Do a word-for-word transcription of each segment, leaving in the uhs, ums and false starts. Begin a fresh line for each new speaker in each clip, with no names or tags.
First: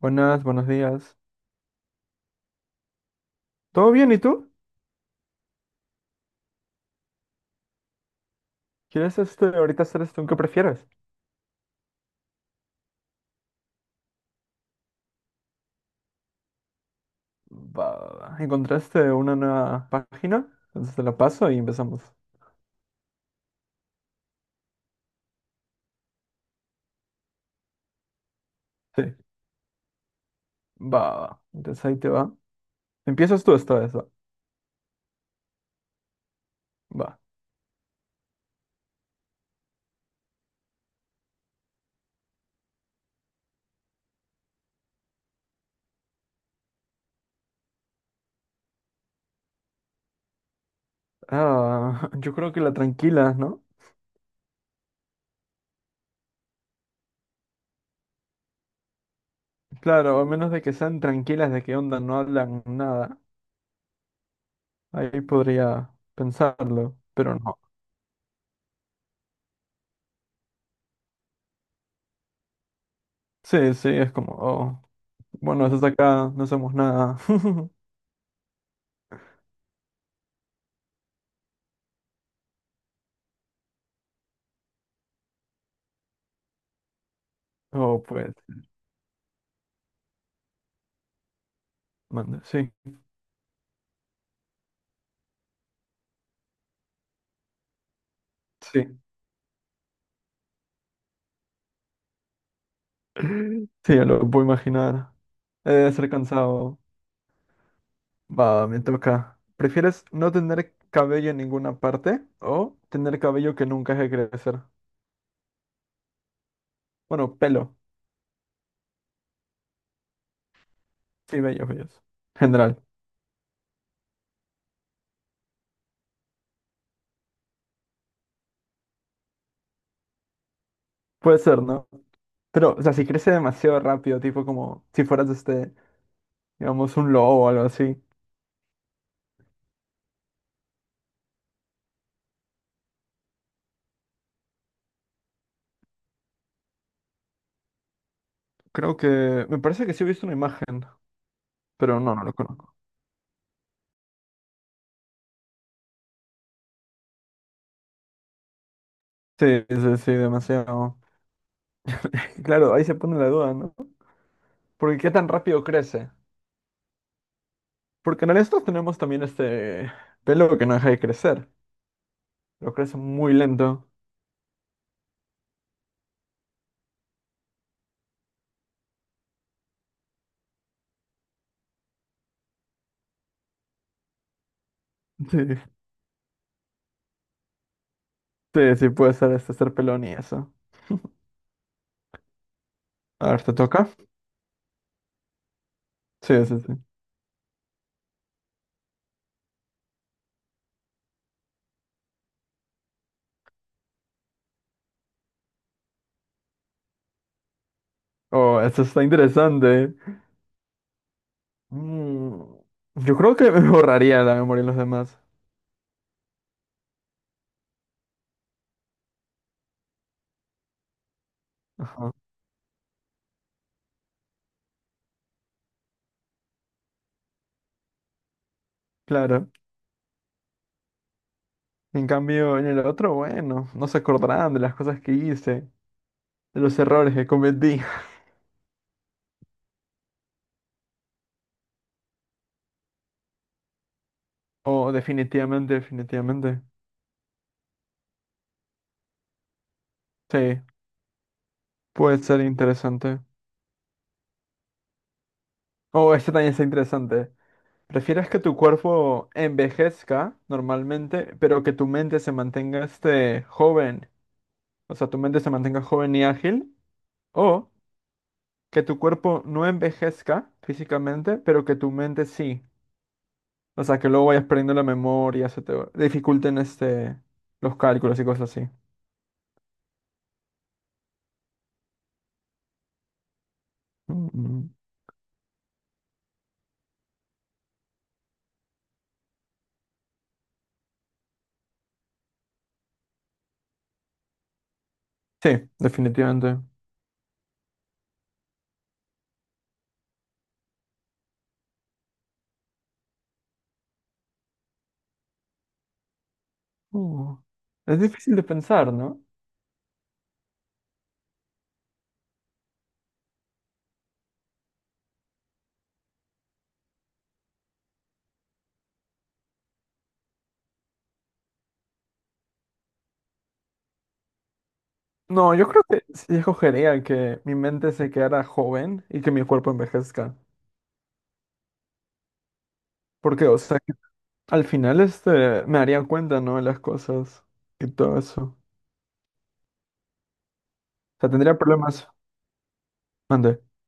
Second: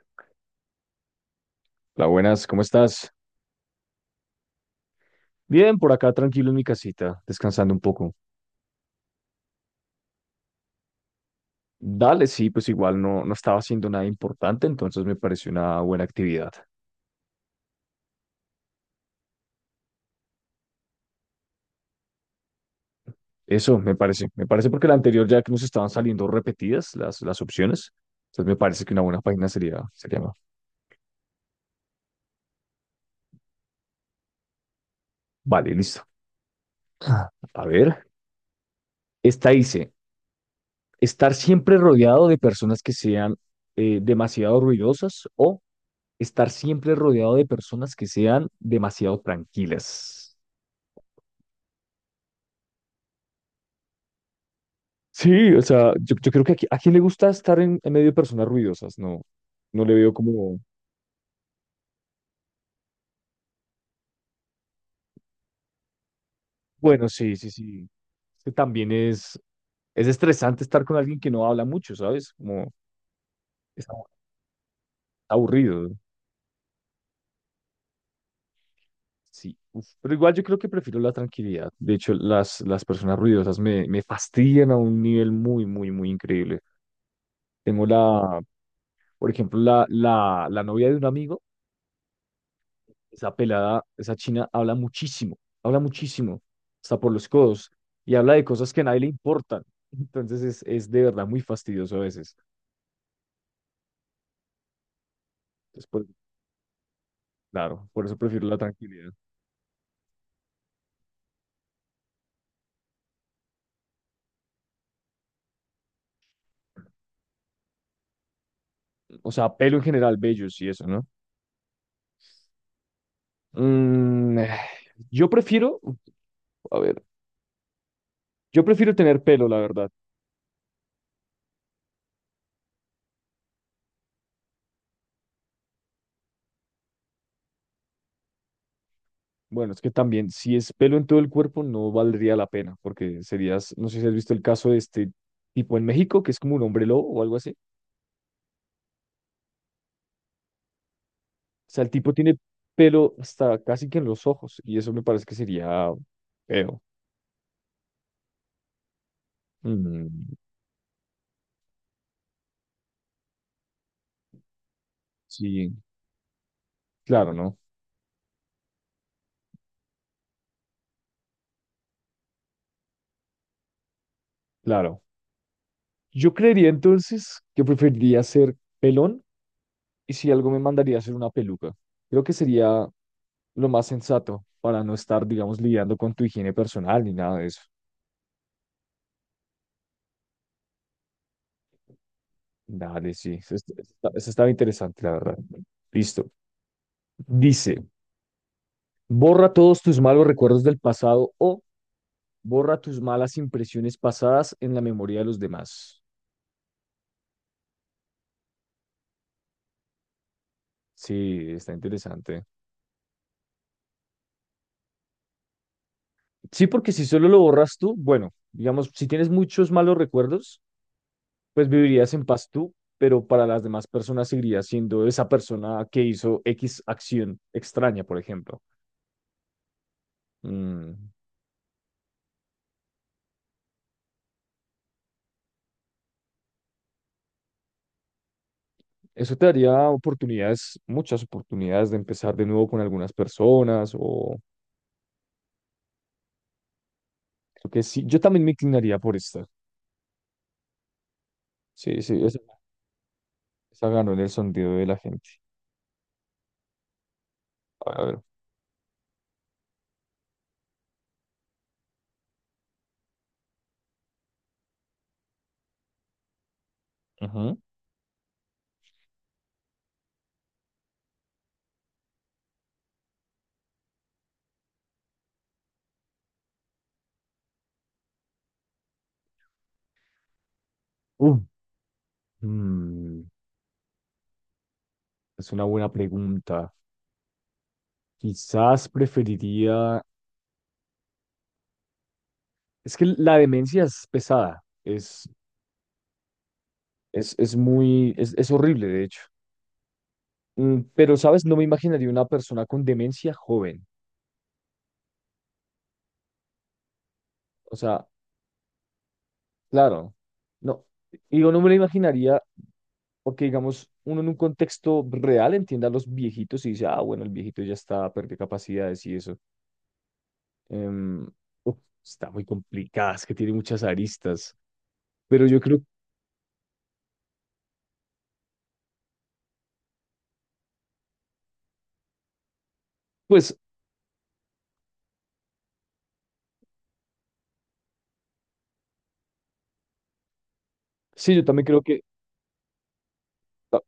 Buenas, buenos días.
Hola, buenas, ¿cómo estás?
¿Todo bien? ¿Y tú?
Bien, por acá tranquilo en mi casita, descansando un poco.
¿Quieres este, ahorita hacer esto? ¿Qué prefieres?
Dale, sí, pues igual no, no estaba haciendo nada importante, entonces me pareció una buena actividad.
Va, va, va. ¿encontraste una nueva página? Entonces te la paso y empezamos.
Eso me parece, me parece porque la anterior ya que nos estaban saliendo repetidas las, las opciones, entonces me parece que una
Sí.
buena página sería, sería más.
Va, va, va. Entonces ahí te va. Empiezas tú esta vez, va.
Vale, listo.
Va.
A ver, esta dice, estar siempre rodeado de personas que sean eh, demasiado ruidosas o estar siempre rodeado de personas que sean demasiado tranquilas.
Ah, yo creo que la tranquila, ¿no?
Sí, o sea, yo, yo creo que aquí, a quién le gusta estar en, en medio de personas ruidosas, no, no le veo
Claro, a menos
como,
de que sean tranquilas, de qué onda, no hablan nada. Ahí podría pensarlo,
bueno,
pero
sí, sí,
no.
sí, es que también es, es estresante estar con alguien que no habla mucho, ¿sabes? Como
Sí, sí,
es abu-
es como, oh, bueno, estás
aburrido,
acá, no hacemos nada.
sí, uf. Pero igual yo creo que prefiero la tranquilidad, de hecho las, las personas ruidosas me, me fastidian a un nivel muy, muy, muy increíble. Tengo
Oh, pues,
la, por ejemplo, la, la, la novia de un amigo.
manda, sí,
Esa pelada, esa china habla muchísimo, habla muchísimo, hasta por los codos, y habla de cosas que a
sí.
nadie le importan. Entonces es, es de verdad muy fastidioso a veces.
Sí, ya lo puedo imaginar. He
Entonces,
de
por-
ser cansado.
claro, por eso prefiero la
Va, me
tranquilidad.
toca. ¿Prefieres no tener cabello en ninguna parte o tener cabello que nunca deje de crecer? Bueno, pelo.
O sea, pelo en general, bellos y eso, ¿no?
Sí, bello, bello. General.
Mm, eh, yo prefiero, a ver, yo prefiero tener pelo, la verdad.
Puede ser, ¿no? Pero, o sea, si crece demasiado rápido, tipo como si fueras, este, digamos, un lobo o algo así.
Bueno, es que también, si es pelo en todo el cuerpo, no valdría la pena, porque serías, no sé si has visto el caso de este tipo en México, que es como un hombre lobo o algo así.
Creo que... Me parece que sí he visto una imagen,
O sea, el
pero
tipo
no, no lo
tiene
conozco.
pelo hasta casi que en los ojos y eso me parece que sería feo.
Sí, sí, sí,
Mm,
demasiado. Claro, ahí se pone la duda, ¿no? Porque qué tan rápido
sí,
crece.
claro, ¿no?
Porque en estos tenemos también este pelo que no deja de crecer. Lo crece muy lento.
Claro. Yo creería entonces que preferiría ser pelón y si algo me mandaría a hacer una peluca. Creo que sería lo más sensato para no estar,
Sí,
digamos, lidiando con tu higiene personal ni nada de eso.
sí, sí, puede ser este ser pelón y eso.
Dale,
A
sí,
ver, ¿te
eso est-
toca?
está- eso estaba interesante, la verdad. Listo.
Sí, sí, sí.
Dice, borra todos tus malos recuerdos del pasado o borra tus malas impresiones pasadas en la memoria de los demás.
Oh, esto está interesante.
Sí, está
Mm,
interesante.
yo creo que me borraría la memoria de los demás.
Sí, porque si solo lo borras tú, bueno, digamos, si tienes muchos malos recuerdos, pues
Ajá,
vivirías en paz tú, pero para las demás personas seguirías siendo esa persona que hizo X acción extraña, por ejemplo.
claro.
Mm,
En cambio, en el otro, bueno, no se acordarán de las cosas que hice, de los errores que cometí.
Eso te daría oportunidades, muchas oportunidades de empezar de nuevo con algunas personas o
Oh, definitivamente, definitivamente.
creo que sí. Yo también me inclinaría por esta.
Sí,
Sí,
puede
sí, esa,
ser interesante.
esa ganó en el sondeo de la gente.
Oh, este también está interesante.
A ver.
¿Prefieres que tu cuerpo envejezca normalmente, pero que tu mente se mantenga este joven? O sea, tu mente se mantenga joven y ágil.
Ujú.
O que tu cuerpo no envejezca físicamente, pero que tu mente sí. O sea, que luego vayas perdiendo la memoria, se te va- dificulten este, los cálculos y cosas así.
Uh, mm,
Mm,
es una buena pregunta. Quizás preferiría... Es que la demencia es pesada, es,
sí, definitivamente.
es, es muy... Es, es horrible, de hecho. Mm, pero, ¿sabes? No me imaginaría una persona con demencia joven.
Uh,
O
es
sea,
difícil de pensar, ¿no?
claro, no. Digo, no me lo imaginaría porque, digamos, uno en un contexto real entiende a los viejitos y dice, ah, bueno, el viejito ya está, perdió capacidades y eso. Em, uf, está muy complicada, es que tiene muchas aristas. Pero
No,
yo
yo
creo,
creo que sí escogería que mi mente se quedara joven y que mi cuerpo envejezca. ¿por qué?
pues...
o sea, al final, este, me daría cuenta, ¿no? De las cosas y todo eso. O sea,
Sí, yo
tendría
también creo que
problemas. Mande.
ta-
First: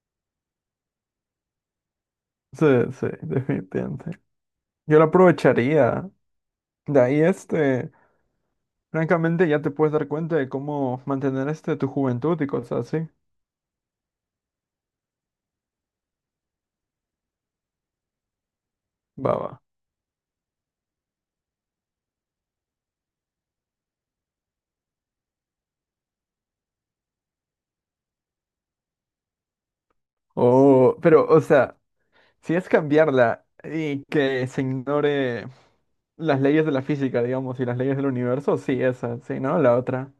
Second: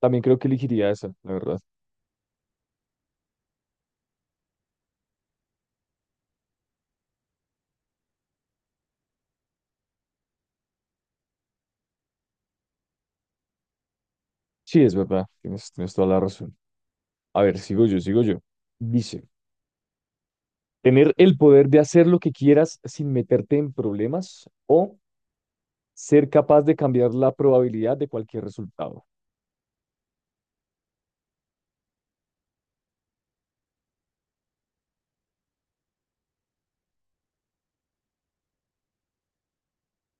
también creo que elegiría esa, la verdad.
Sí, sí, definitivamente. Yo lo aprovecharía. De ahí, este, francamente, ya te puedes dar cuenta de cómo mantener, este, tu juventud y cosas así.
Sí, es verdad, tienes, tienes toda la razón. A ver, sigo yo, sigo yo. Dice,
Va, va.
tener el poder de hacer lo que quieras sin meterte en problemas o ser capaz de cambiar la probabilidad de cualquier resultado.
O, pero, o sea, si es cambiarla y que se ignore las leyes de la física, digamos, y las leyes del universo, sí, esa, sí, ¿no? La otra.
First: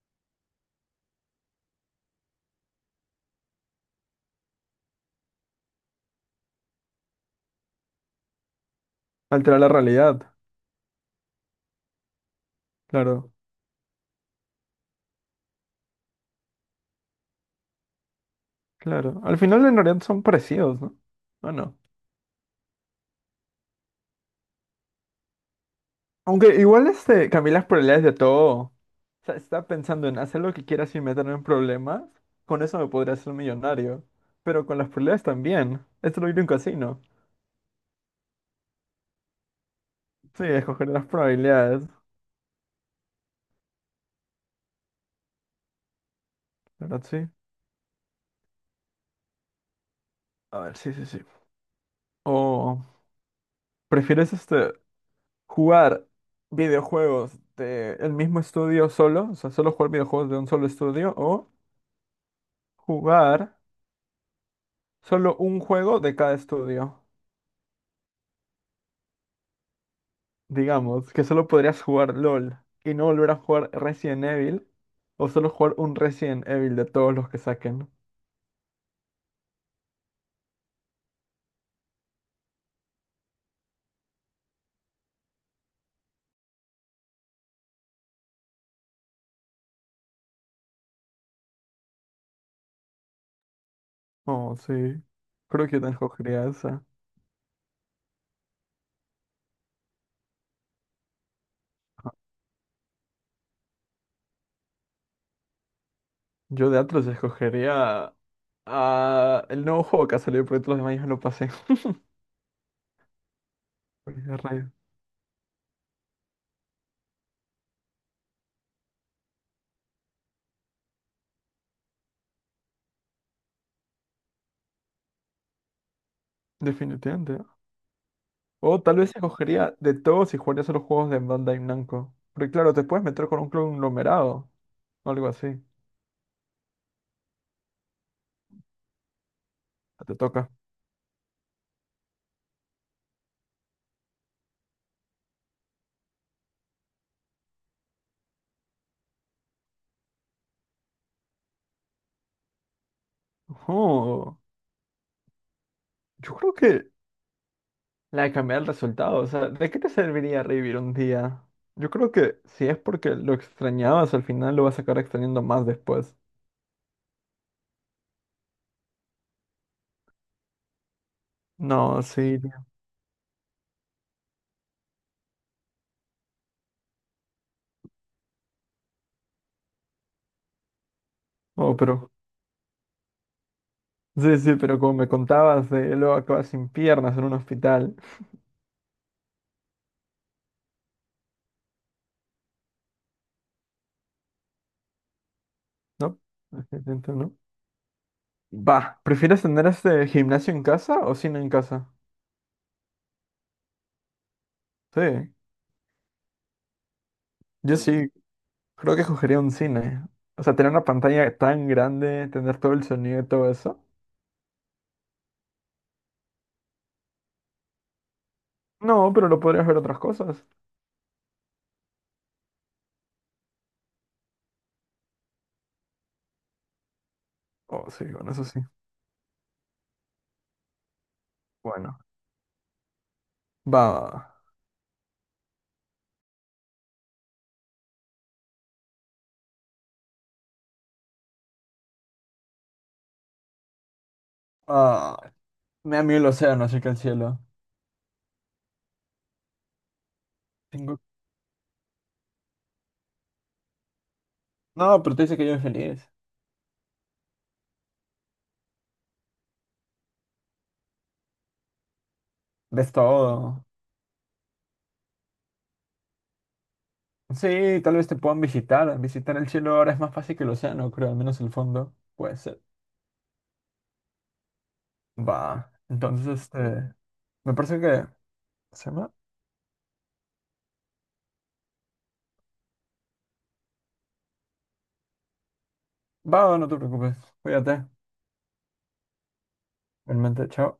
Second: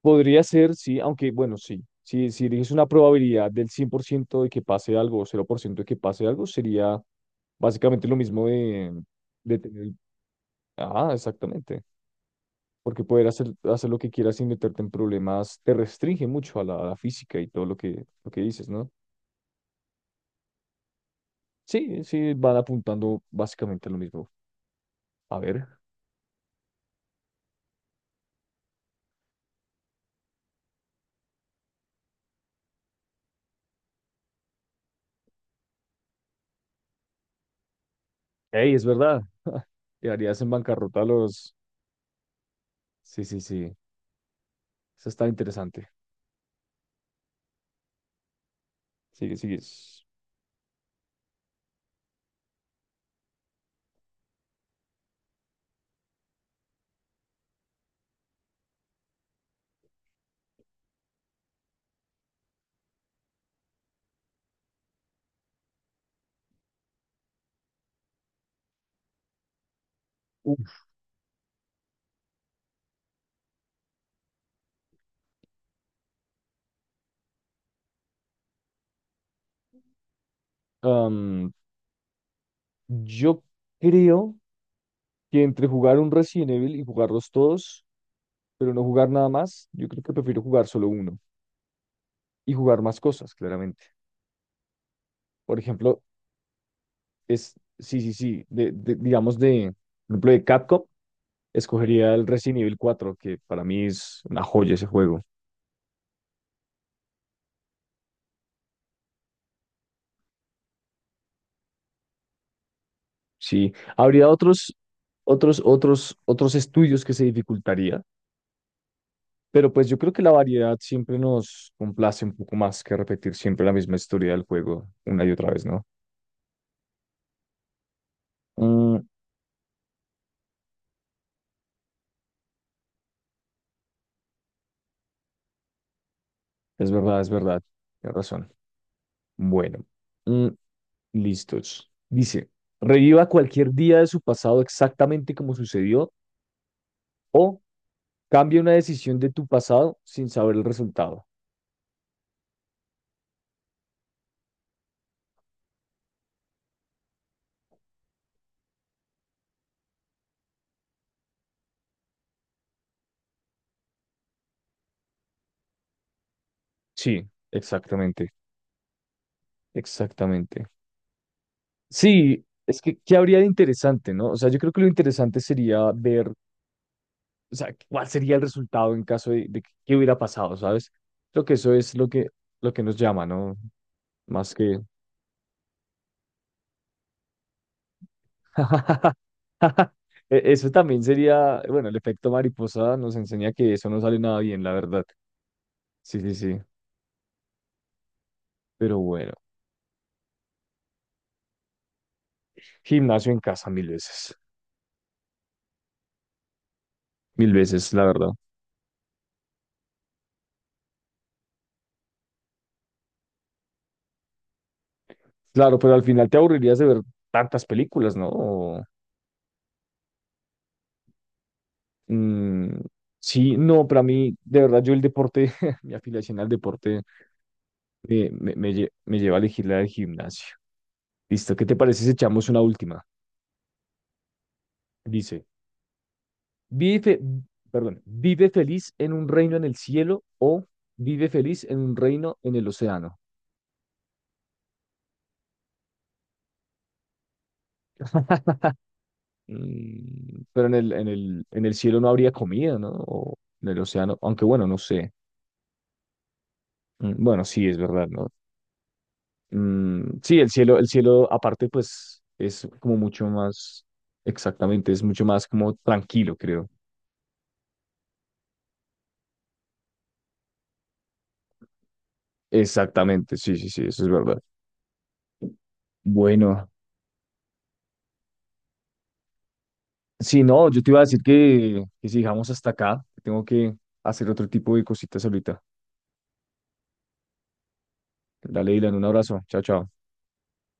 Podría ser, sí, aunque bueno, sí. Si, si eliges una probabilidad del cien por ciento de que pase algo o cero por ciento de que pase algo, sería básicamente lo mismo de, de
Alterar la
tener...
realidad.
Ah, exactamente. Porque poder
Claro,
hacer, hacer lo que quieras sin meterte en problemas te restringe mucho a la, a la física y todo lo que, lo que dices, ¿no?
claro. Al final, en realidad son parecidos, ¿no? ¿O no?
Sí, sí, van apuntando básicamente a lo mismo. A ver,
Aunque igual este, Camila las probabilidades de todo. O sea, estaba pensando en hacer lo que quiera sin meterme en problemas. Con eso me podría hacer millonario. Pero con las probabilidades también. Esto lo vi en un casino.
hey, es verdad, te harías
Sí,
en
escoger
bancarrota a
las
los...
probabilidades.
Sí, sí, sí, eso está interesante.
¿Verdad? Sí.
Sigue, sigue.
A ver, sí, sí, sí. O prefieres este jugar videojuegos de el mismo estudio solo, o sea, solo jugar videojuegos de un solo estudio, o jugar solo un juego de cada estudio.
Uf,
Digamos que solo podrías jugar LOL y no volver a jugar Resident Evil, o solo jugar un Resident Evil de todos los que saquen.
am, yo creo que entre jugar un Resident Evil y jugarlos todos, pero no jugar nada más, yo creo que prefiero jugar solo uno y jugar más cosas, claramente.
Oh, sí.
Por
Creo que yo también
ejemplo,
escogería esa.
es, sí, sí, sí, de, de- digamos de, por ejemplo, de Capcom, escogería el Resident Evil cuatro que para mí es una joya ese juego.
Yo de Atlus escogería a el nuevo juego que ha salido, porque todos los demás ya me lo pasé.
Sí,
Porque
habría
qué rayos.
otros, otros, otros, otros estudios que se dificultaría, pero pues yo creo que la variedad siempre nos complace un poco más que repetir siempre la misma historia del juego una y otra vez, ¿no?
Definitivamente. O tal
Mm,
vez escogería de todos y jugaría solo juegos de Bandai Namco. Porque claro, te puedes meter con un conglomerado o algo así.
es verdad, es verdad, tienes razón. Bueno,
Te
mm,
toca.
listos. Dice, reviva cualquier día de su pasado exactamente como sucedió o cambia una decisión de tu pasado sin saber el resultado.
Oh, yo creo que La de cambiar el resultado, o sea, ¿de qué te serviría revivir un día? Yo creo que si es porque lo extrañabas, al final lo vas a acabar extrañando más después.
Sí, exactamente, exactamente.
No, sí,
Sí,
tío.
es que, ¿qué habría de interesante, no? O sea, yo creo que lo interesante sería ver, o sea, cuál sería el resultado en caso de, de que qué hubiera pasado, ¿sabes? Creo que eso
Oh,
es lo
pero.
que, lo que nos llama, ¿no?
Sí,
Más
sí, pero
que...
como me contabas, de luego acabas sin piernas en un hospital,
E- Eso también sería, bueno, el efecto mariposa nos enseña que eso no sale nada bien, la verdad. Sí,
¿no?
sí, sí.
Entiendo, ¿no?
Pero
Va,
bueno,
¿prefieres tener este gimnasio en casa o cine en casa?
gimnasio en casa mil veces,
Sí,
mil
yo
veces, la
sí,
verdad.
creo que escogería un cine. O sea, tener una pantalla tan grande, tener todo el sonido y todo eso.
Claro, pero al final te aburrirías de ver tantas películas, ¿no? O,
No, pero lo podrías ver otras cosas.
mm, sí, no, para mí, de verdad, yo el deporte, mi afiliación al deporte
Oh, sí,
eh,
bueno, eso
me,
sí.
me, lle- me lleva a elegir la del gimnasio. Listo, ¿qué te
Bueno.
parece si echamos una última?
Va, va, va.
Dice, vive, fe- perdón, vive feliz en un reino en el cielo o vive feliz en un reino en el océano.
Ah, me da miedo el océano, así que el cielo.
Mm, pero en el,
Tengo...
en el, en el cielo no habría comida, ¿no? O en el océano, aunque bueno, no
No,
sé.
pero te dice que yo soy feliz.
Mm, Bueno, sí, es verdad, ¿no? Mm, sí, el cielo, el cielo aparte, pues es
Ves
como mucho
todo.
más, exactamente, es mucho más como tranquilo, creo.
Sí, tal vez te puedan visitar. Visitar el cielo ahora es más fácil que el océano, creo, al menos el fondo. Puede ser.
Exactamente, sí, sí, sí, eso es verdad.
Va. Entonces,
Bueno,
este. Me parece que. ¿Se llama?
sí, no, yo te iba a decir que, que si dejamos hasta acá, tengo que hacer otro tipo de cositas ahorita.
Va, no te preocupes. Cuídate.
Dale, Dylan, un abrazo, chao, chao.
Realmente, chao.